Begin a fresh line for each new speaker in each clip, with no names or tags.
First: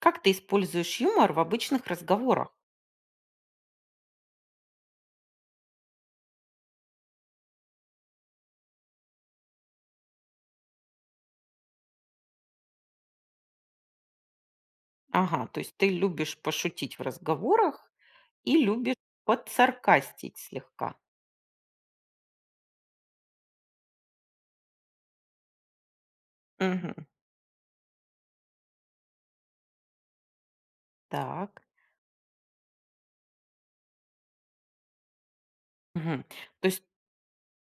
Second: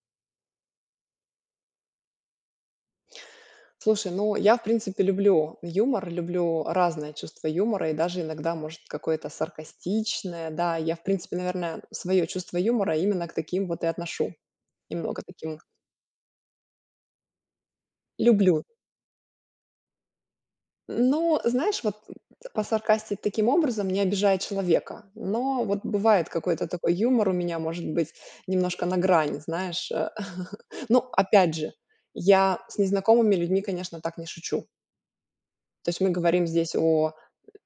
Как ты используешь юмор в обычных разговорах?
Слушай, ну, я в принципе люблю юмор, люблю разное чувство юмора и даже иногда, может, какое-то саркастичное. Да, я в принципе, наверное, своё чувство юмора именно к таким вот и отношу. Немного
Ага,
таким вот.
то есть ты любишь пошутить в разговорах и
Люблю.
любишь подсаркастить слегка.
Но, знаешь, вот, посаркастить таким образом, не обижая человека. Но вот бывает какой-то такой
Мгм.
юмор у меня, может быть, немножко на грани, знаешь, э. Но опять
Так.
же, я с незнакомыми людьми, конечно, так не шучу. То есть мы
Мгм.
говорим
То
здесь
есть
о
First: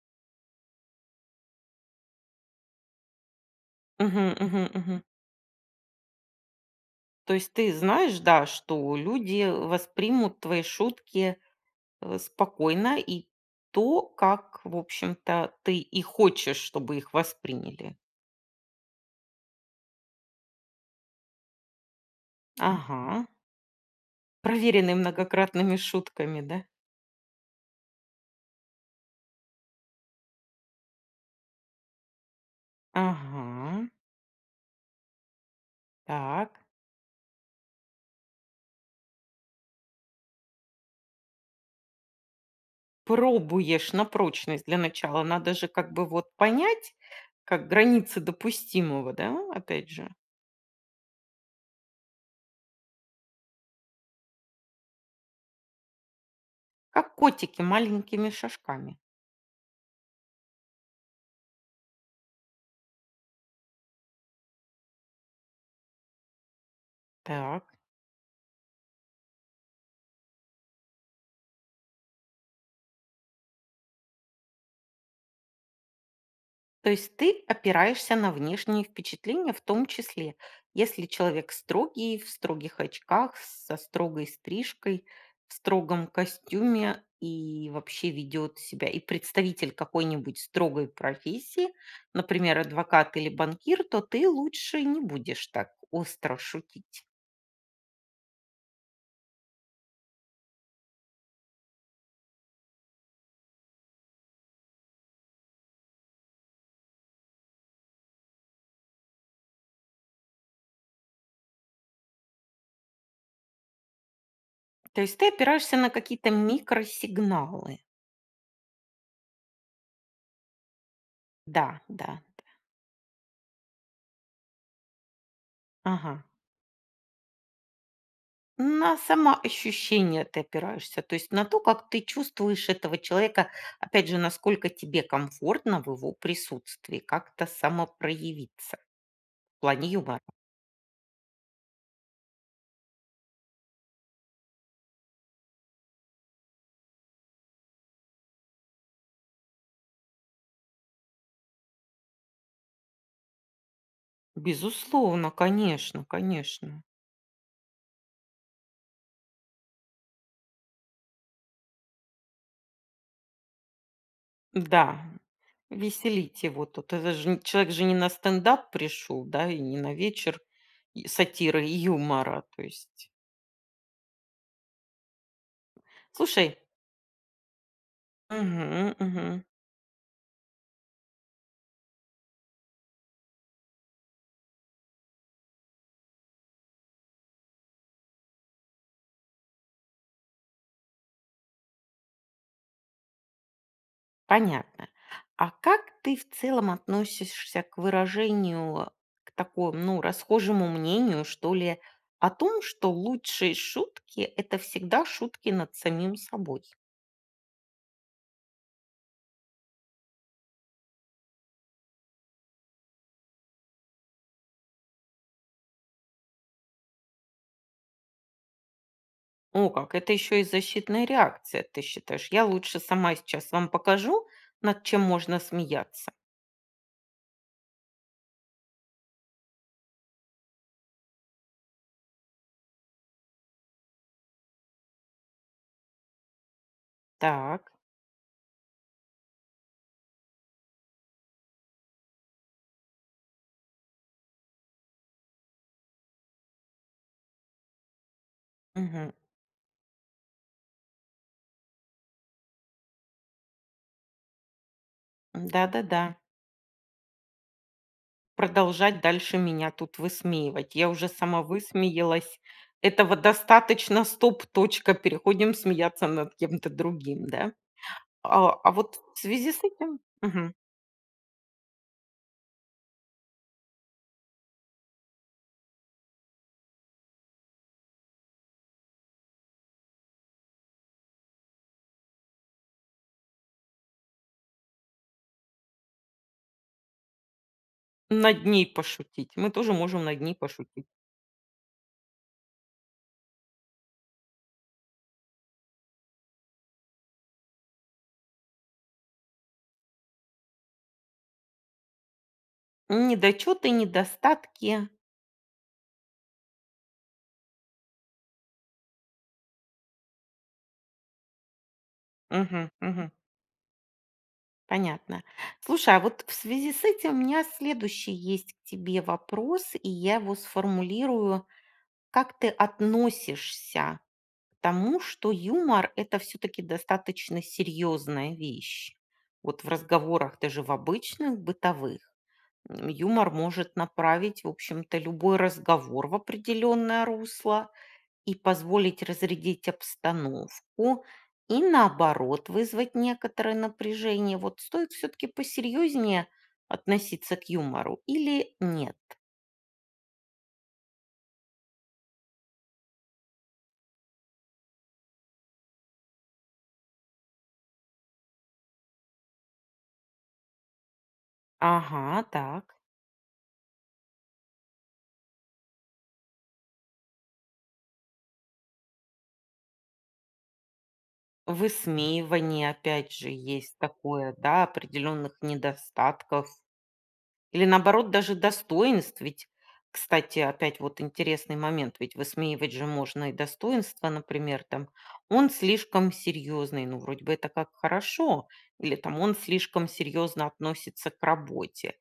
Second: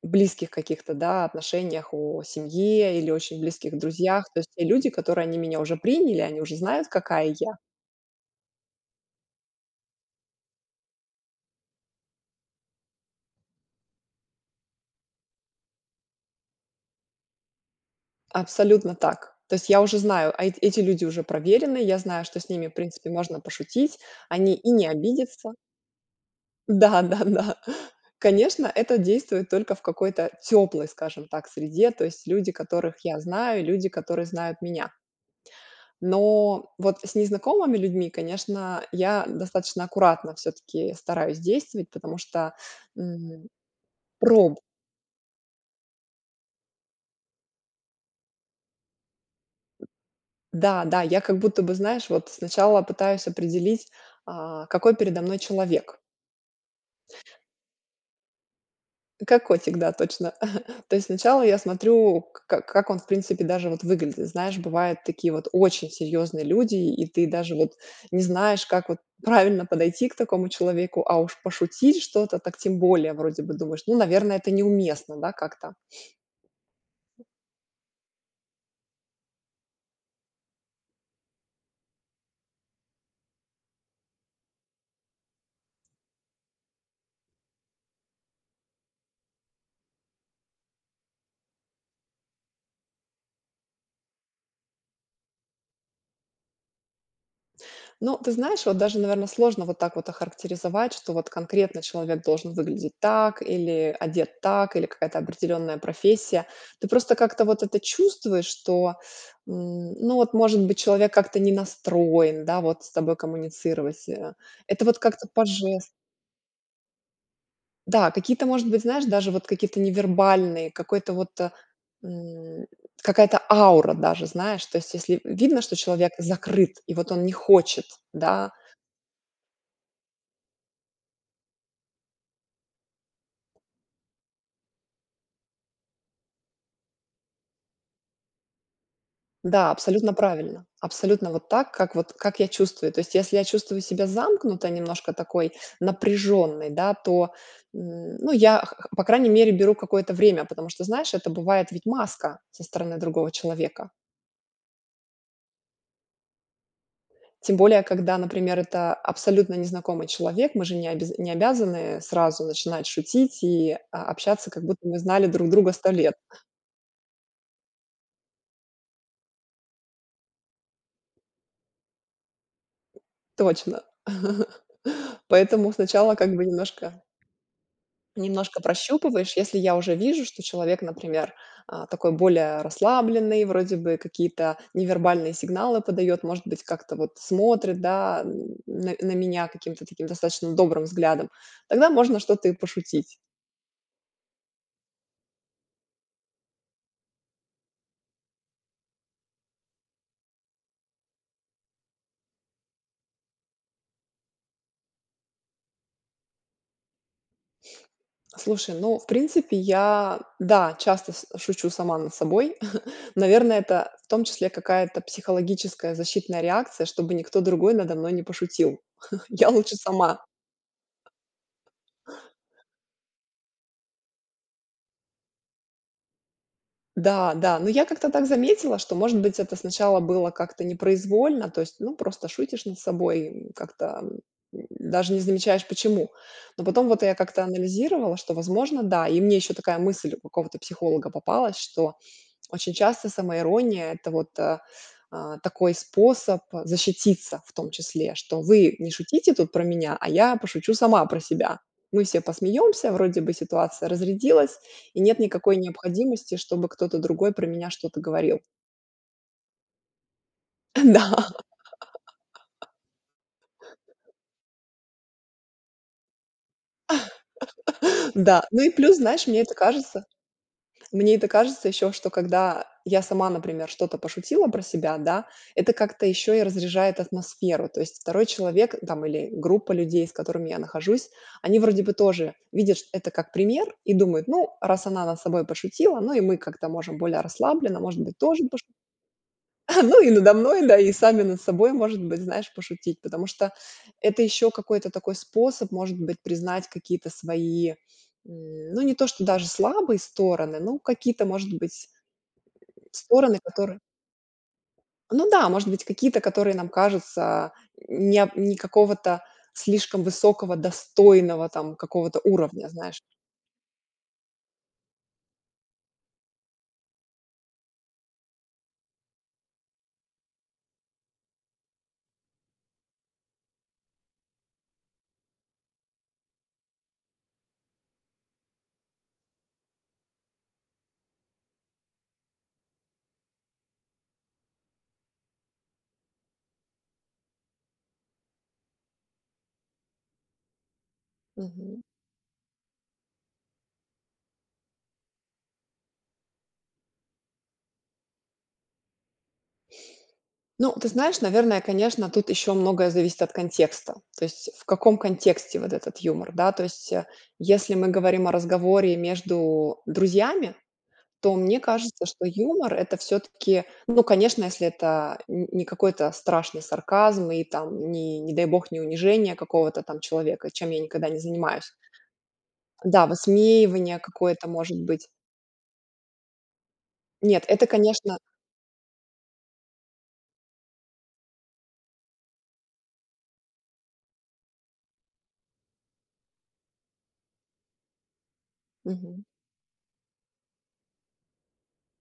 близких каких-то, да, отношениях, о семье или очень близких друзьях.
Мгм,
То есть те
мгм,
люди,
мгм.
которые они меня уже приняли, они уже знают,
То
какая
есть
я.
ты знаешь, да, что люди, э, воспримут твои шутки, э, спокойно и то, как, в общем-то, ты и хочешь, чтобы их восприняли.
Абсолютно так. То есть я уже знаю, а, эт эти люди уже проверены, я знаю, что с ними, в принципе,
Ага.
можно пошутить, они и не
Проверенный
обидятся.
многократными шутками, да?
Да-да-да. Конечно, это действует только в какой-то тёплой, скажем так, среде, то есть люди, которых я знаю,
Ага.
люди, которые знают меня.
Так.
Но вот с незнакомыми людьми, конечно, я достаточно аккуратно всё-таки стараюсь действовать, потому что, м,
Пробуешь на
пробу
прочность. Для начала надо же как бы вот понять, как границы допустимого, да, опять же.
Да, да, я как будто бы, знаешь, вот сначала пытаюсь определить, а, какой передо мной человек.
Как котики маленькими шажками.
Как котик, да, точно. То есть сначала я смотрю, к как он, в принципе, даже вот выглядит. Знаешь, бывают такие вот очень серьёзные люди, и ты даже вот
Так.
не знаешь, как вот правильно подойти к такому человеку, а уж пошутить что-то, так тем более. Вроде бы думаешь: "Ну, наверное, это неуместно, да, как-то?"
То есть ты опираешься на внешние впечатления в том числе. Если человек строгий, в строгих очках, с со строгой стрижкой, в строгом костюме и вообще ведет себя и представитель какой-нибудь строгой профессии, например, адвокат или банкир, то ты лучше не будешь так остро шутить?
Ну, ты знаешь, вот даже, наверно, сложно вот так вот охарактеризовать, что вот конкретно человек должен выглядеть так, или одет так, или какая-то определённая профессия. Ты просто как-то вот это чувствуешь, что, м, ну, вот, может быть, человек как-то не настроен, да, вот с тобой коммуницировать. Э, это вот
То есть
как-то
ты
по
опираешься
жестам.
на какие-то микросигналы?
Да, какие-то, может быть, знаешь, даже вот какие-то невербальные, какой-то вот, э,
Да, да, да.
м, какая-то аура даже, знаешь, то есть если в видно, что человек
Ага.
закрыт и вот он не хочет, да?
На самоощущение ты опираешься? То есть на то, как ты чувствуешь этого человека. Опять же, насколько тебе комфортно в его присутствии как-то самопроявиться. В
Да,
плане
абсолютно
юмора.
правильно. Абсолютно вот так, как вот как я чувствую. То есть, если я чувствую себя замкнуто немножко, такой напряженной, да, то, м, ну, я, х х по крайней мере, беру какое-то время, потому что, знаешь, это бывает ведь маска со стороны другого человека.
Безусловно, конечно, конечно!
Тем более когда, например, это абсолютно незнакомый человек, мы же не обяз обязаны, э, сразу начинать шутить и, а, общаться, как будто мы
Да,
знали друг друга 100 лет.
веселите его тут, это же не человек же не на стендап пришел, да, и не на вечер и сатиры и юмора. То есть
Точно! Поэтому сначала как бы
Слушай
немножко немножко
Мгм,
прощупываешь,
мгм.
если я уже вижу, что человек, например, а, такой более расслабленный, вроде бы какие-то невербальные сигналы подает, может быть, как-то вот смотрит, да, на на меня каким-то таким достаточно добрым взглядом, тогда можно что-то и пошутить.
Понятно. А как ты в целом относишься к выражению, к такому, ну, расхожему мнению, что ли, о том, что лучшие шутки- это всегда шутки над самим собой?
Слушай, ну, в принципе, я, да, часто су шучу сама над собой. Наверное, это в том числе какая-то психологическая защитная реакция, чтобы никто другой надо мной не пошутил. Я
О,
лучше
как это
сама.
ещё и защитная реакция, ты считаешь! Я лучше сама сейчас вам покажу, над чем можно смеяться.
Да да, но я как-то так заметила, что, может быть, это сначала было как-то непроизвольно, то есть, ну, просто шутишь над собой, м, как-то, м, даже не замечаешь, почему. Но потом вот я как-то
Так.
анализировала, что, возможно, да. И мне ещё такая мысль у какого-то психолога попалась, что очень часто самоирония- это вот, а, такой способ, а, защититься, в том числе что: "Вы не
Мгм.
шутите тут про меня, а я пошучу сама про себя. Мы все посмеемся, вроде бы ситуация разрядилась, и нет никакой
Да, да, да.
необходимости, чтобы кто-то другой про меня что-то говорил".
Продолжать дальше меня тут высмеивать. Я уже
Да.
сама высмеялась, этого достаточно. Стоп, точка. Переходим смеяться над кем-то другим, да?
Да. Ну и
А
плюс,
вот в
знаешь, мне
связи
это
с этим
кажется
мгм.
мне это кажется ещё, что, когда я сама, например, что-то пошутила про себя, да, это как-то ещё и разряжает атмосферу. То есть 2 человек, там, или группа людей, с которыми я нахожусь, они вроде бы тоже видят чт это как пример и думают: "Ну, раз она над собой пошутила, ну и мы как-то можем более расслабленно, может быть, тоже
Над
пош"
ней пошутить, мы тоже
Ну
можем
и
над ней
надо мной, да,
пошутить.
и сами над собой, может быть, знаешь, пошутить. Потому что это ещё какой-то такой способ, может быть, признать какие-то свои, м, ну, не то, что даже слабые стороны, ну, какие-то, может быть Стороны,
Недочёты,
которые
недостатки.
Ну да, может быть, какие-то, которые нам кажутся неоп не какого-то слишком высокого, достойного, там, какого-то уровня,
Мгм,
знаешь.
мгм. Понятно. Слушай, а вот в связи с этим у меня следующий есть к тебе вопрос, и я его сформулирую: как ты относишься к тому, что юмор- это всё-таки достаточно серьёзная вещь? Вот в разговорах, даже в обычных, бытовых, м, юмор может направить, в общем-то, любой разговор в определённое русло и позволить разрядить обстановку и,
Мгм.
наоборот, вызвать некоторое напряжение. Вот стоит всё-таки посерьёзнее относиться к юмору или нет?
Ну, ты знаешь, наверное, конечно, тут ещё многое зависит от контекста. То есть в каком контексте вот этот юмор, да? То есть, а, если мы говорим о разговоре между друзьями, то мне кажется,
Ага,
что
так.
юмор- это всё-таки, ну, конечно, если это н не какой-то страшный сарказм и там, ни, не дай бог, не унижение какого-то там человека, чем я никогда не занимаюсь.
Высмеивание,
Да,
опять же, есть
высмеивание
такое,
какое-то,
да,
может быть.
определённых недостатков.
Нет,
Или,
это,
наоборот,
конечно.
даже достоинств, ведь, кстати, опять вот интересный момент: ведь высмеивать же можно и достоинства, например, там: "Он слишком серьёзный". Ну, вроде бы это как хорошо. Или там:
Мгм.
"Он слишком серьёзно относится к работе".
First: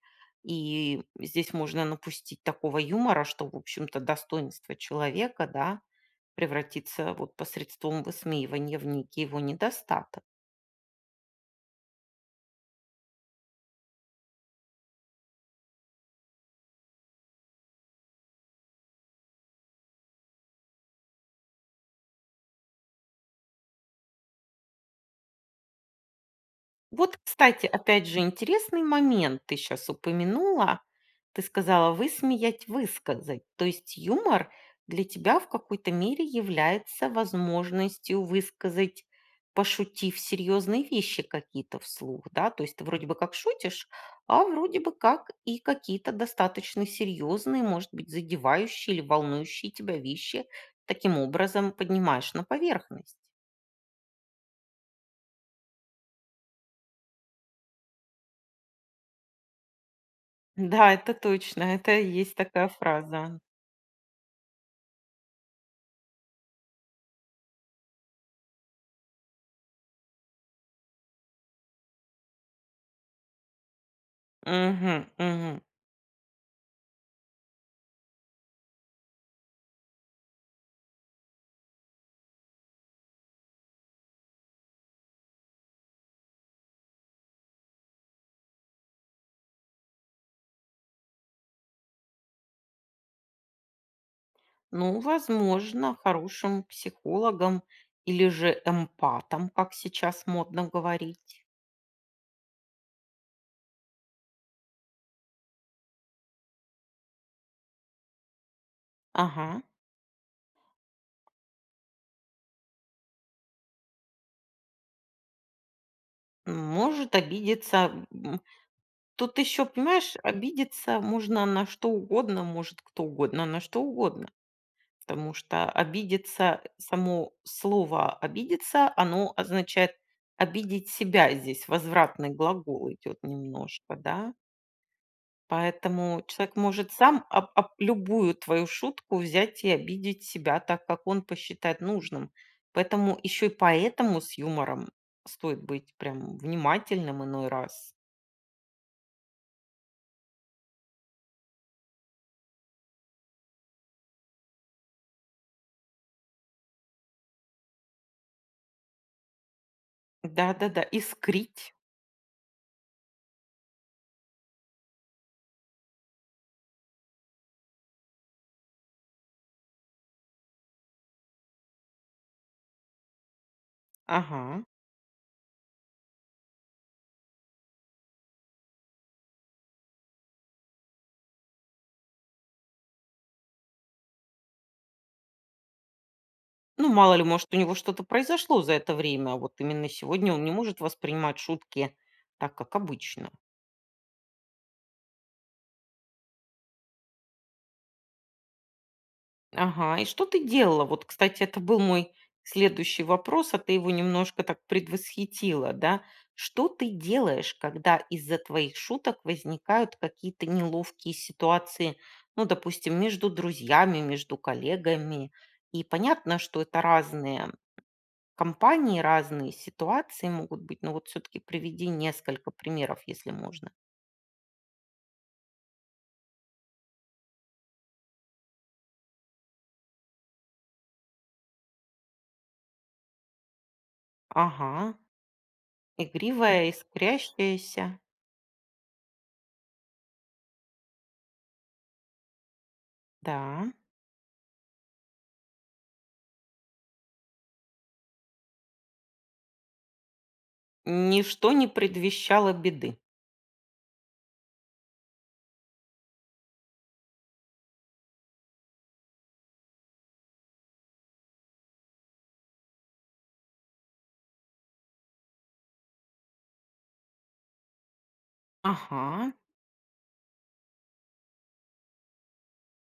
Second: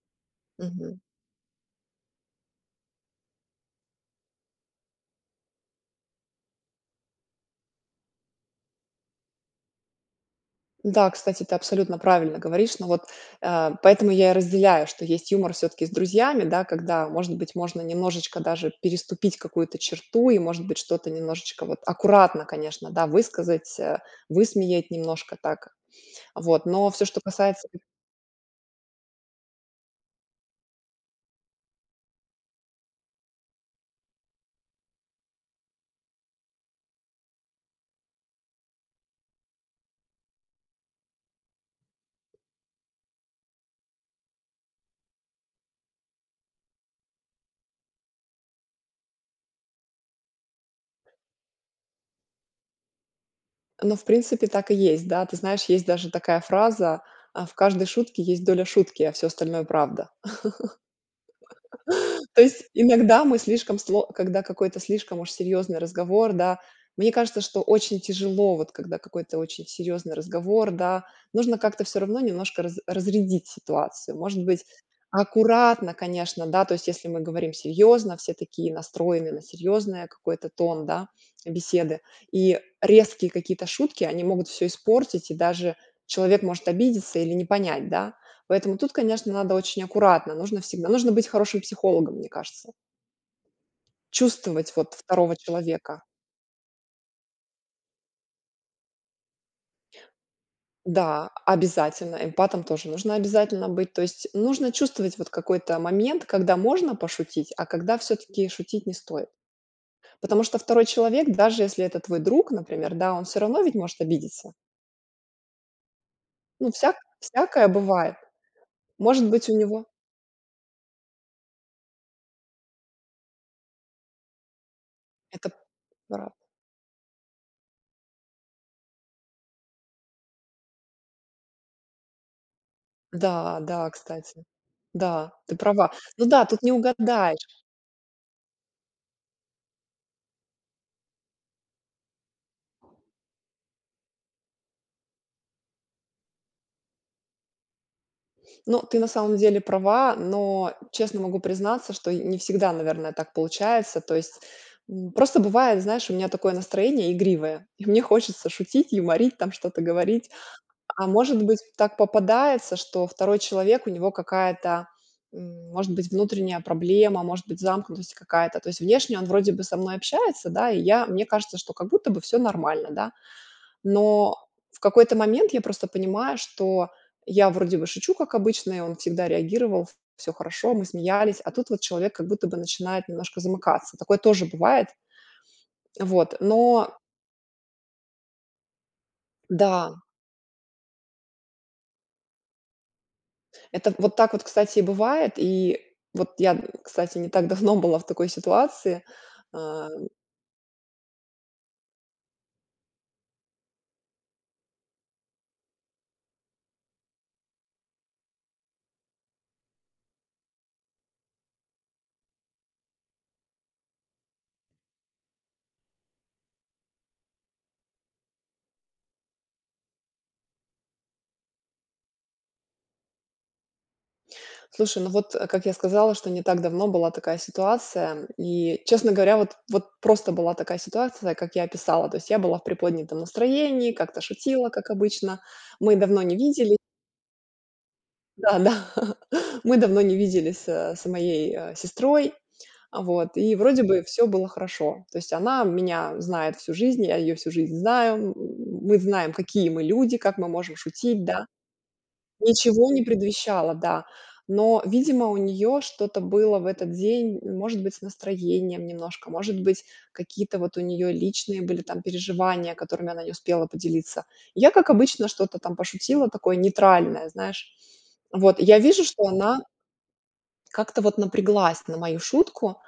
Мгм.
И здесь можно напустить такого юмора, что, в общем-то, достоинство человека, да, превратится, вот, посредством высмеивания в некий его недостаток.
Да, кстати, ты абсолютно правильно говоришь. Но вот, э, поэтому я и разделяю, что есть юмор всё-таки с друзьями, да, когда, может быть, можно немножечко даже переступить какую-то черту, и, может быть, что-то немножечко вот аккуратно, конечно, да, высказать, э, высмеять немножко так. Вот. Но всё,
Вот,
что
кстати,
касается
опять же интересный момент, ты щас упомянула. Ты сказала: "Высмеять, высказать". То есть юмор для тебя в какой-то мере является возможностью высказать, пошутив, серьёзные вещи какие-то вслух, да? То есть ты вроде бы как шутишь, а вроде бы как и какие-то достаточно серьёзные, может быть, задевающие или волнующие тебя вещи таким образом поднимаешь на поверхность.
Ну, в принципе, так и есть, да. Ты знаешь, есть даже такая фраза: э, в каждой шутке есть доля шутки, а всё остальное- правда.
Да, это точно, это есть
То есть
такая
иногда мы
фраза.
слишком, сло когда какой-то слишком уж серьёзный разговор, да, мне кажется, что очень тяжело, вот когда какой-то очень серьёзный разговор, да, нужно как-то всё равно немножко раз разрядить ситуацию. Может быть,
Мгм, мгм.
аккуратно, конечно, да, то есть если мы говорим серьёзно, все такие настроены на серьёзное какое-то тон, да, беседы. И резкие какие-то шутки, они могут всё испортить, и даже человек может обидеться или не понять, да. Поэтому тут, конечно, надо очень аккуратно, нужно всегда нужно быть хорошим психологом, мне кажется. Чувствовать, вот,
Ну,
2
возможно,
человека.
хорошим психологом или же эмпатом, как сейчас модно
Да,
говорить.
обязательно, эмпатом тоже нужно обязательно быть. То есть нужно чувствовать вот какой-то момент, когда можно пошутить, а когда всё-таки шутить не стоит.
Ага.
Потому что 2 человек, даже если это твой друг, например, да, он всё равно ведь может обидеться.
М,
Ну, всяк
может
всякое
обидеться,
бывает,
м,
может
тут
быть, у
ещё,
него
понимаешь, обидеться можно на что угодно, может кто угодно на что угодно. Потому
Это
что, а,
брат.
обидеться, само слово "обидеться"- оно означает обидеть себя, здесь возвратный глагол идёт
Да да,
немножко, да?
кстати. Да, ты права,
Поэтому
ну да,
человек
тут не
может сам об
угадаешь.
об любую твою шутку взять и обидеть себя так, как он посчитает нужным. Поэтому, ещё и поэтому, с юмором стоит быть прям внимательным иной раз.
Ну, ты на самом деле права, но честно могу признаться, что й не всегда, наверное, так получается. То есть, м, просто бывает, знаешь, у меня такое настроение игривое, и мне хочется шутить, юморить, там, что-то говорить,
Да, да, да.
а, может быть,
Искрить.
так попадается, что 2 человек, у него какая-то, м, может быть, внутренняя проблема, может быть, замкнутость какая-то. То есть внешне он вроде бы со мной общается, да, и я мне кажется, что как будто бы всё нормально, да. Но
Ага.
в какой-то момент я просто понимаю, что я вроде бы шучу, как обычно, и он всегда реагировал, ф всё хорошо, мы смеялись. А тут вот человек как будто бы начинает немножко замыкаться. Такое тоже бывает. Вот,
Ну,
но
мало ли, может, у него что-то произошло за это время, вот именно
Да.
сегодня он не может воспринимать шутки так, как обычно.
Это вот так вот, кстати, и бывает. И вот я, м, кстати, не так давно была в такой ситуации,
Ага, и
эм
что ты делала? Вот, кстати, это был мой следующий вопрос, а ты его немножко так предвосхитила, да. Что ты делаешь, когда из-за твоих шуток возникают какие-то неловкие ситуации? Ну, допустим, между друзьями, между коллегами, и понятно, что это разные компании, разные ситуации могут быть. Но вот всё-таки приведи несколько примеров, если можно.
Слушай, ну, вот, э, как я сказала, что не так давно была такая ситуация, и, честно говоря, вот вот просто была такая ситуация, как я описала. То есть я была в приподнятом настроении, как-то шутила, как
Ага.
обычно. Мы давно не
Игривая,
видели
искрящаяся.
да-да, мы давно не виделись, а, с моей, а, сестрой, а, вот. И
Да.
вроде бы всё было хорошо. То есть она меня знает всю жизнь, я её всю жизнь знаю, м, мы знаем, какие мы люди, как мы можем шутить, да.
Ничто не предвещало
Ничего
беды.
не предвещало, да. Но, видимо, у неё что-то было в этот день, может быть, с настроением немножко, может быть, какие-то вот у неё личные были там переживания, которыми она не успела поделиться. И я, как обычно, что-то там пошутила, такое нейтральное, знаешь. Вот, я вижу, что
Ага.
она как-то вот напряглась на мою шутку,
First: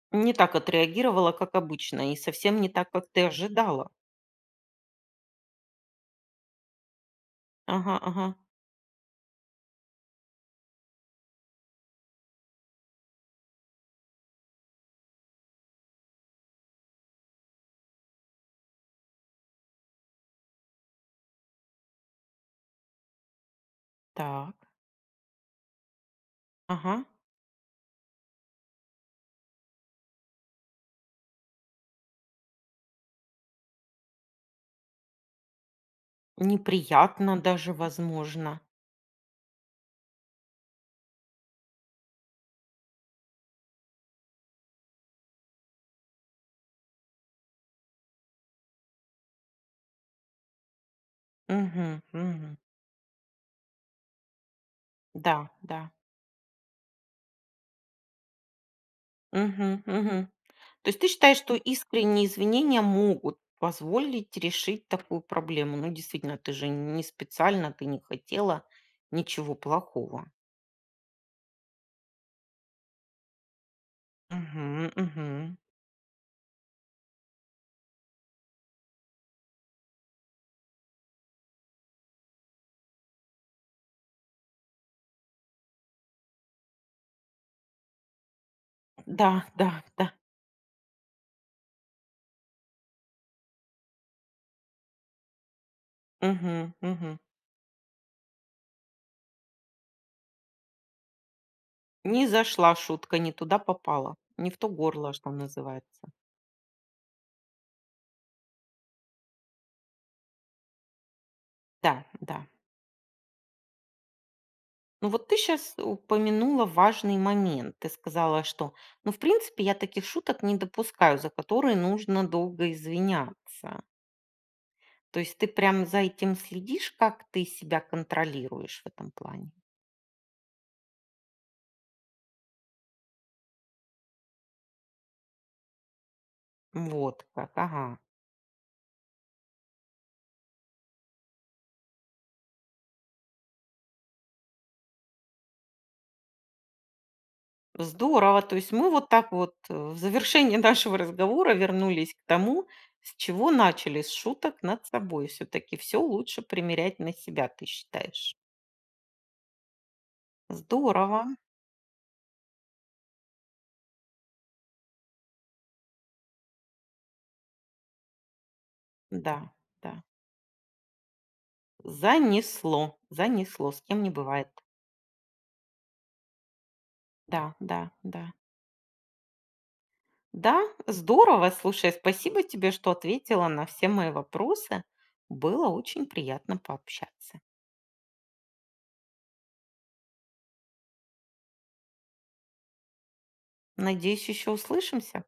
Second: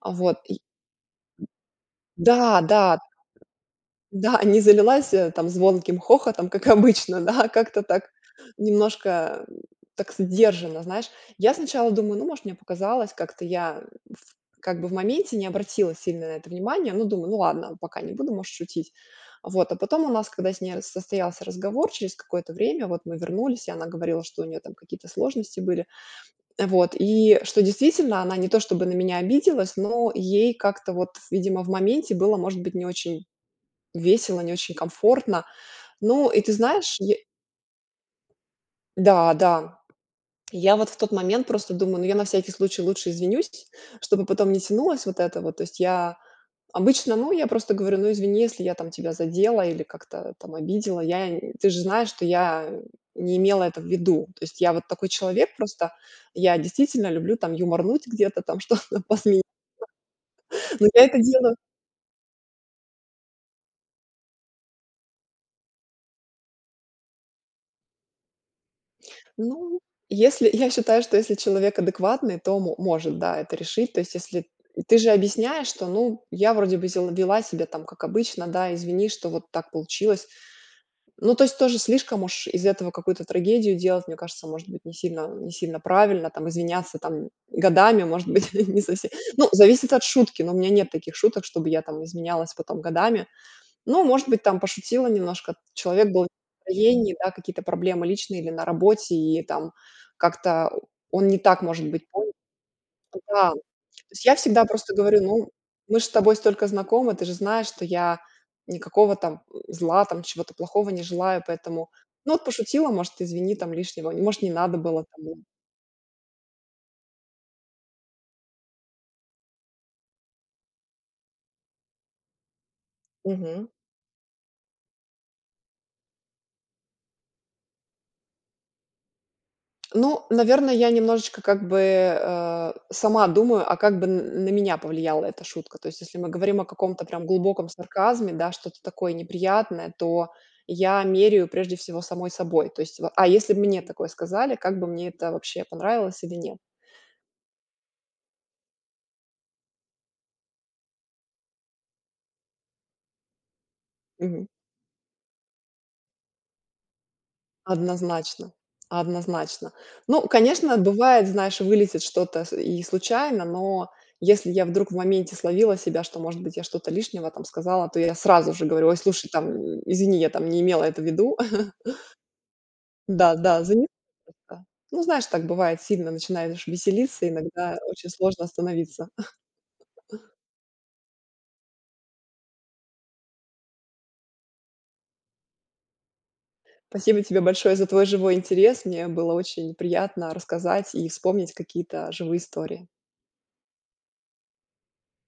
а,
Не
вот
так
и
отреагировала, как обычно, и совсем
Да,
не так,
да.
как ты ожидала.
Да, не залилась, э, там звонким хохотом, как обычно, да, а как-то
Ага,
так
ага.
немножко так сдержанно. Знаешь, я сначала думаю: "Ну, может, мне показалось". Как-то я в как бы в моменте не обратила сильно на это внимание. Ну, думаю: "Ну ладно, пока не буду, можешь шутить". Вот а потом у нас, когда с ней раз состоялся разговор, через какое-то время вот мы вернулись, и она говорила, что у
Так.
нее там какие-то сложности были, э, вот.
Ага.
И что, действительно, она не то чтобы на меня обиделась, но ей как-то вот, видимо, в моменте было, может быть, не очень весело, не очень комфортно. Ну и, ты знаешь, й
Неприятно даже, возможно.
Да, да. Я вот в тот момент просто думаю: "Ну, я на всякий случай лучше извинюсь, чтобы потом не тянулась вот это вот". То есть я обычно, ну, я просто говорю: "Ну, извини, если я там тебя задела или как-то там обидела. Я ты же
Мгм.
знаешь, что
Мгм.
я не имела это в виду". То есть я вот такой
Да,
человек
да.
просто. Я действительно люблю там юморнуть где-то, что-то посмеяться.
Мгм, мгм.
Но
То есть
я
ты
это
считаешь, что
делаю
искренние извинения могут позволить решить такую проблему? Ну, действительно, ты же не специально, ты не хотела ничего
Ну,
плохого.
если я считаю, что если человек адекватный, то мо может, да, это решить. То есть, если
Мгм,
ты же
мгм.
объясняешь, что, ну, я вроде бы сде вела себя там как обычно, да, извини, что вот так получилось. Ну, то есть тоже слишком уж из этого какую-то трагедию делать, мне кажется, может быть, не сильно не сильно правильно там. Извиняться там годами, может быть, не совсем
Да,
ну,
да,
зависит от
да.
шутки, но у меня нет таких шуток, чтобы я там изменялась потом годами. Ну, может быть, там пошутила немножко, человек был не в
Мгм,
настроении,
мгм.
да, какие-то проблемы личные или на работе, и там как-то он не так, может быть.
Не зашла шутка, не
Да,
туда
то
попала,
есть я
не в
всегда
то
просто
горло,
говорю:
что
"Ну, мы ж
называется.
с тобой столько знакомы, ты же знаешь, что я никакого там зла, там чего-то плохого не желаю. Поэтому,
Да,
ну вот
да.
пошутила, может, извини там лишнего, может, не надо было,
Ну,
там"
вот ты щас упомянула важный момент. Ты сказала, что, ну, в принципе, я таких шуток не допускаю, за которые нужно долго
Мгм.
извиняться. То есть ты прям за этим следишь, как ты себя контролируешь в этом плане?
Ну, наверное, я немножечко, как бы, а, сама думаю, а как бы н на меня повлияла эта шутка. То есть если мы говорим о каком-то прям
Вот как,
глубоком
ага.
сарказме, да, что-то такое неприятное, то я меряю прежде всего самой собой. То есть, ва а если б мне такое сказали, как бы мне это вообще, понравилось или нет?
Здорово! То есть мы вот так вот, э, в завершении нашего разговора вернулись к тому, с чего начали- с
Мгм.
шуток над собой. Всё-таки всё лучше примерять на себя, ты считаешь?
Однозначно, однозначно. Ну, конечно, бывает,
Здорово!
знаешь, вылетит что-то с и случайно, но если я вдруг в моменте словила себя, что, может быть, я что-то лишнего там сказала, то я сразу же говорю: "Ой, слушай,
Да,
там
да.
извини, я там не имела это в виду".
Занесло,
Да-да,
занесло,
за
с
ни
кем не бывает?
ка Ну, знаешь, так бывает, сильно начинаешь веселиться,
Да,
иногда
да,
очень
да.
сложно остановиться.
Да, здорово! Слушай, спасибо тебе, что ответила на все мои вопросы. Было очень приятно
Спасибо тебе
пообщаться.
большое за твой живой интерес. Мне было очень приятно рассказать и вспомнить какие-то живые истории.
Надеюсь, ещё услышимся.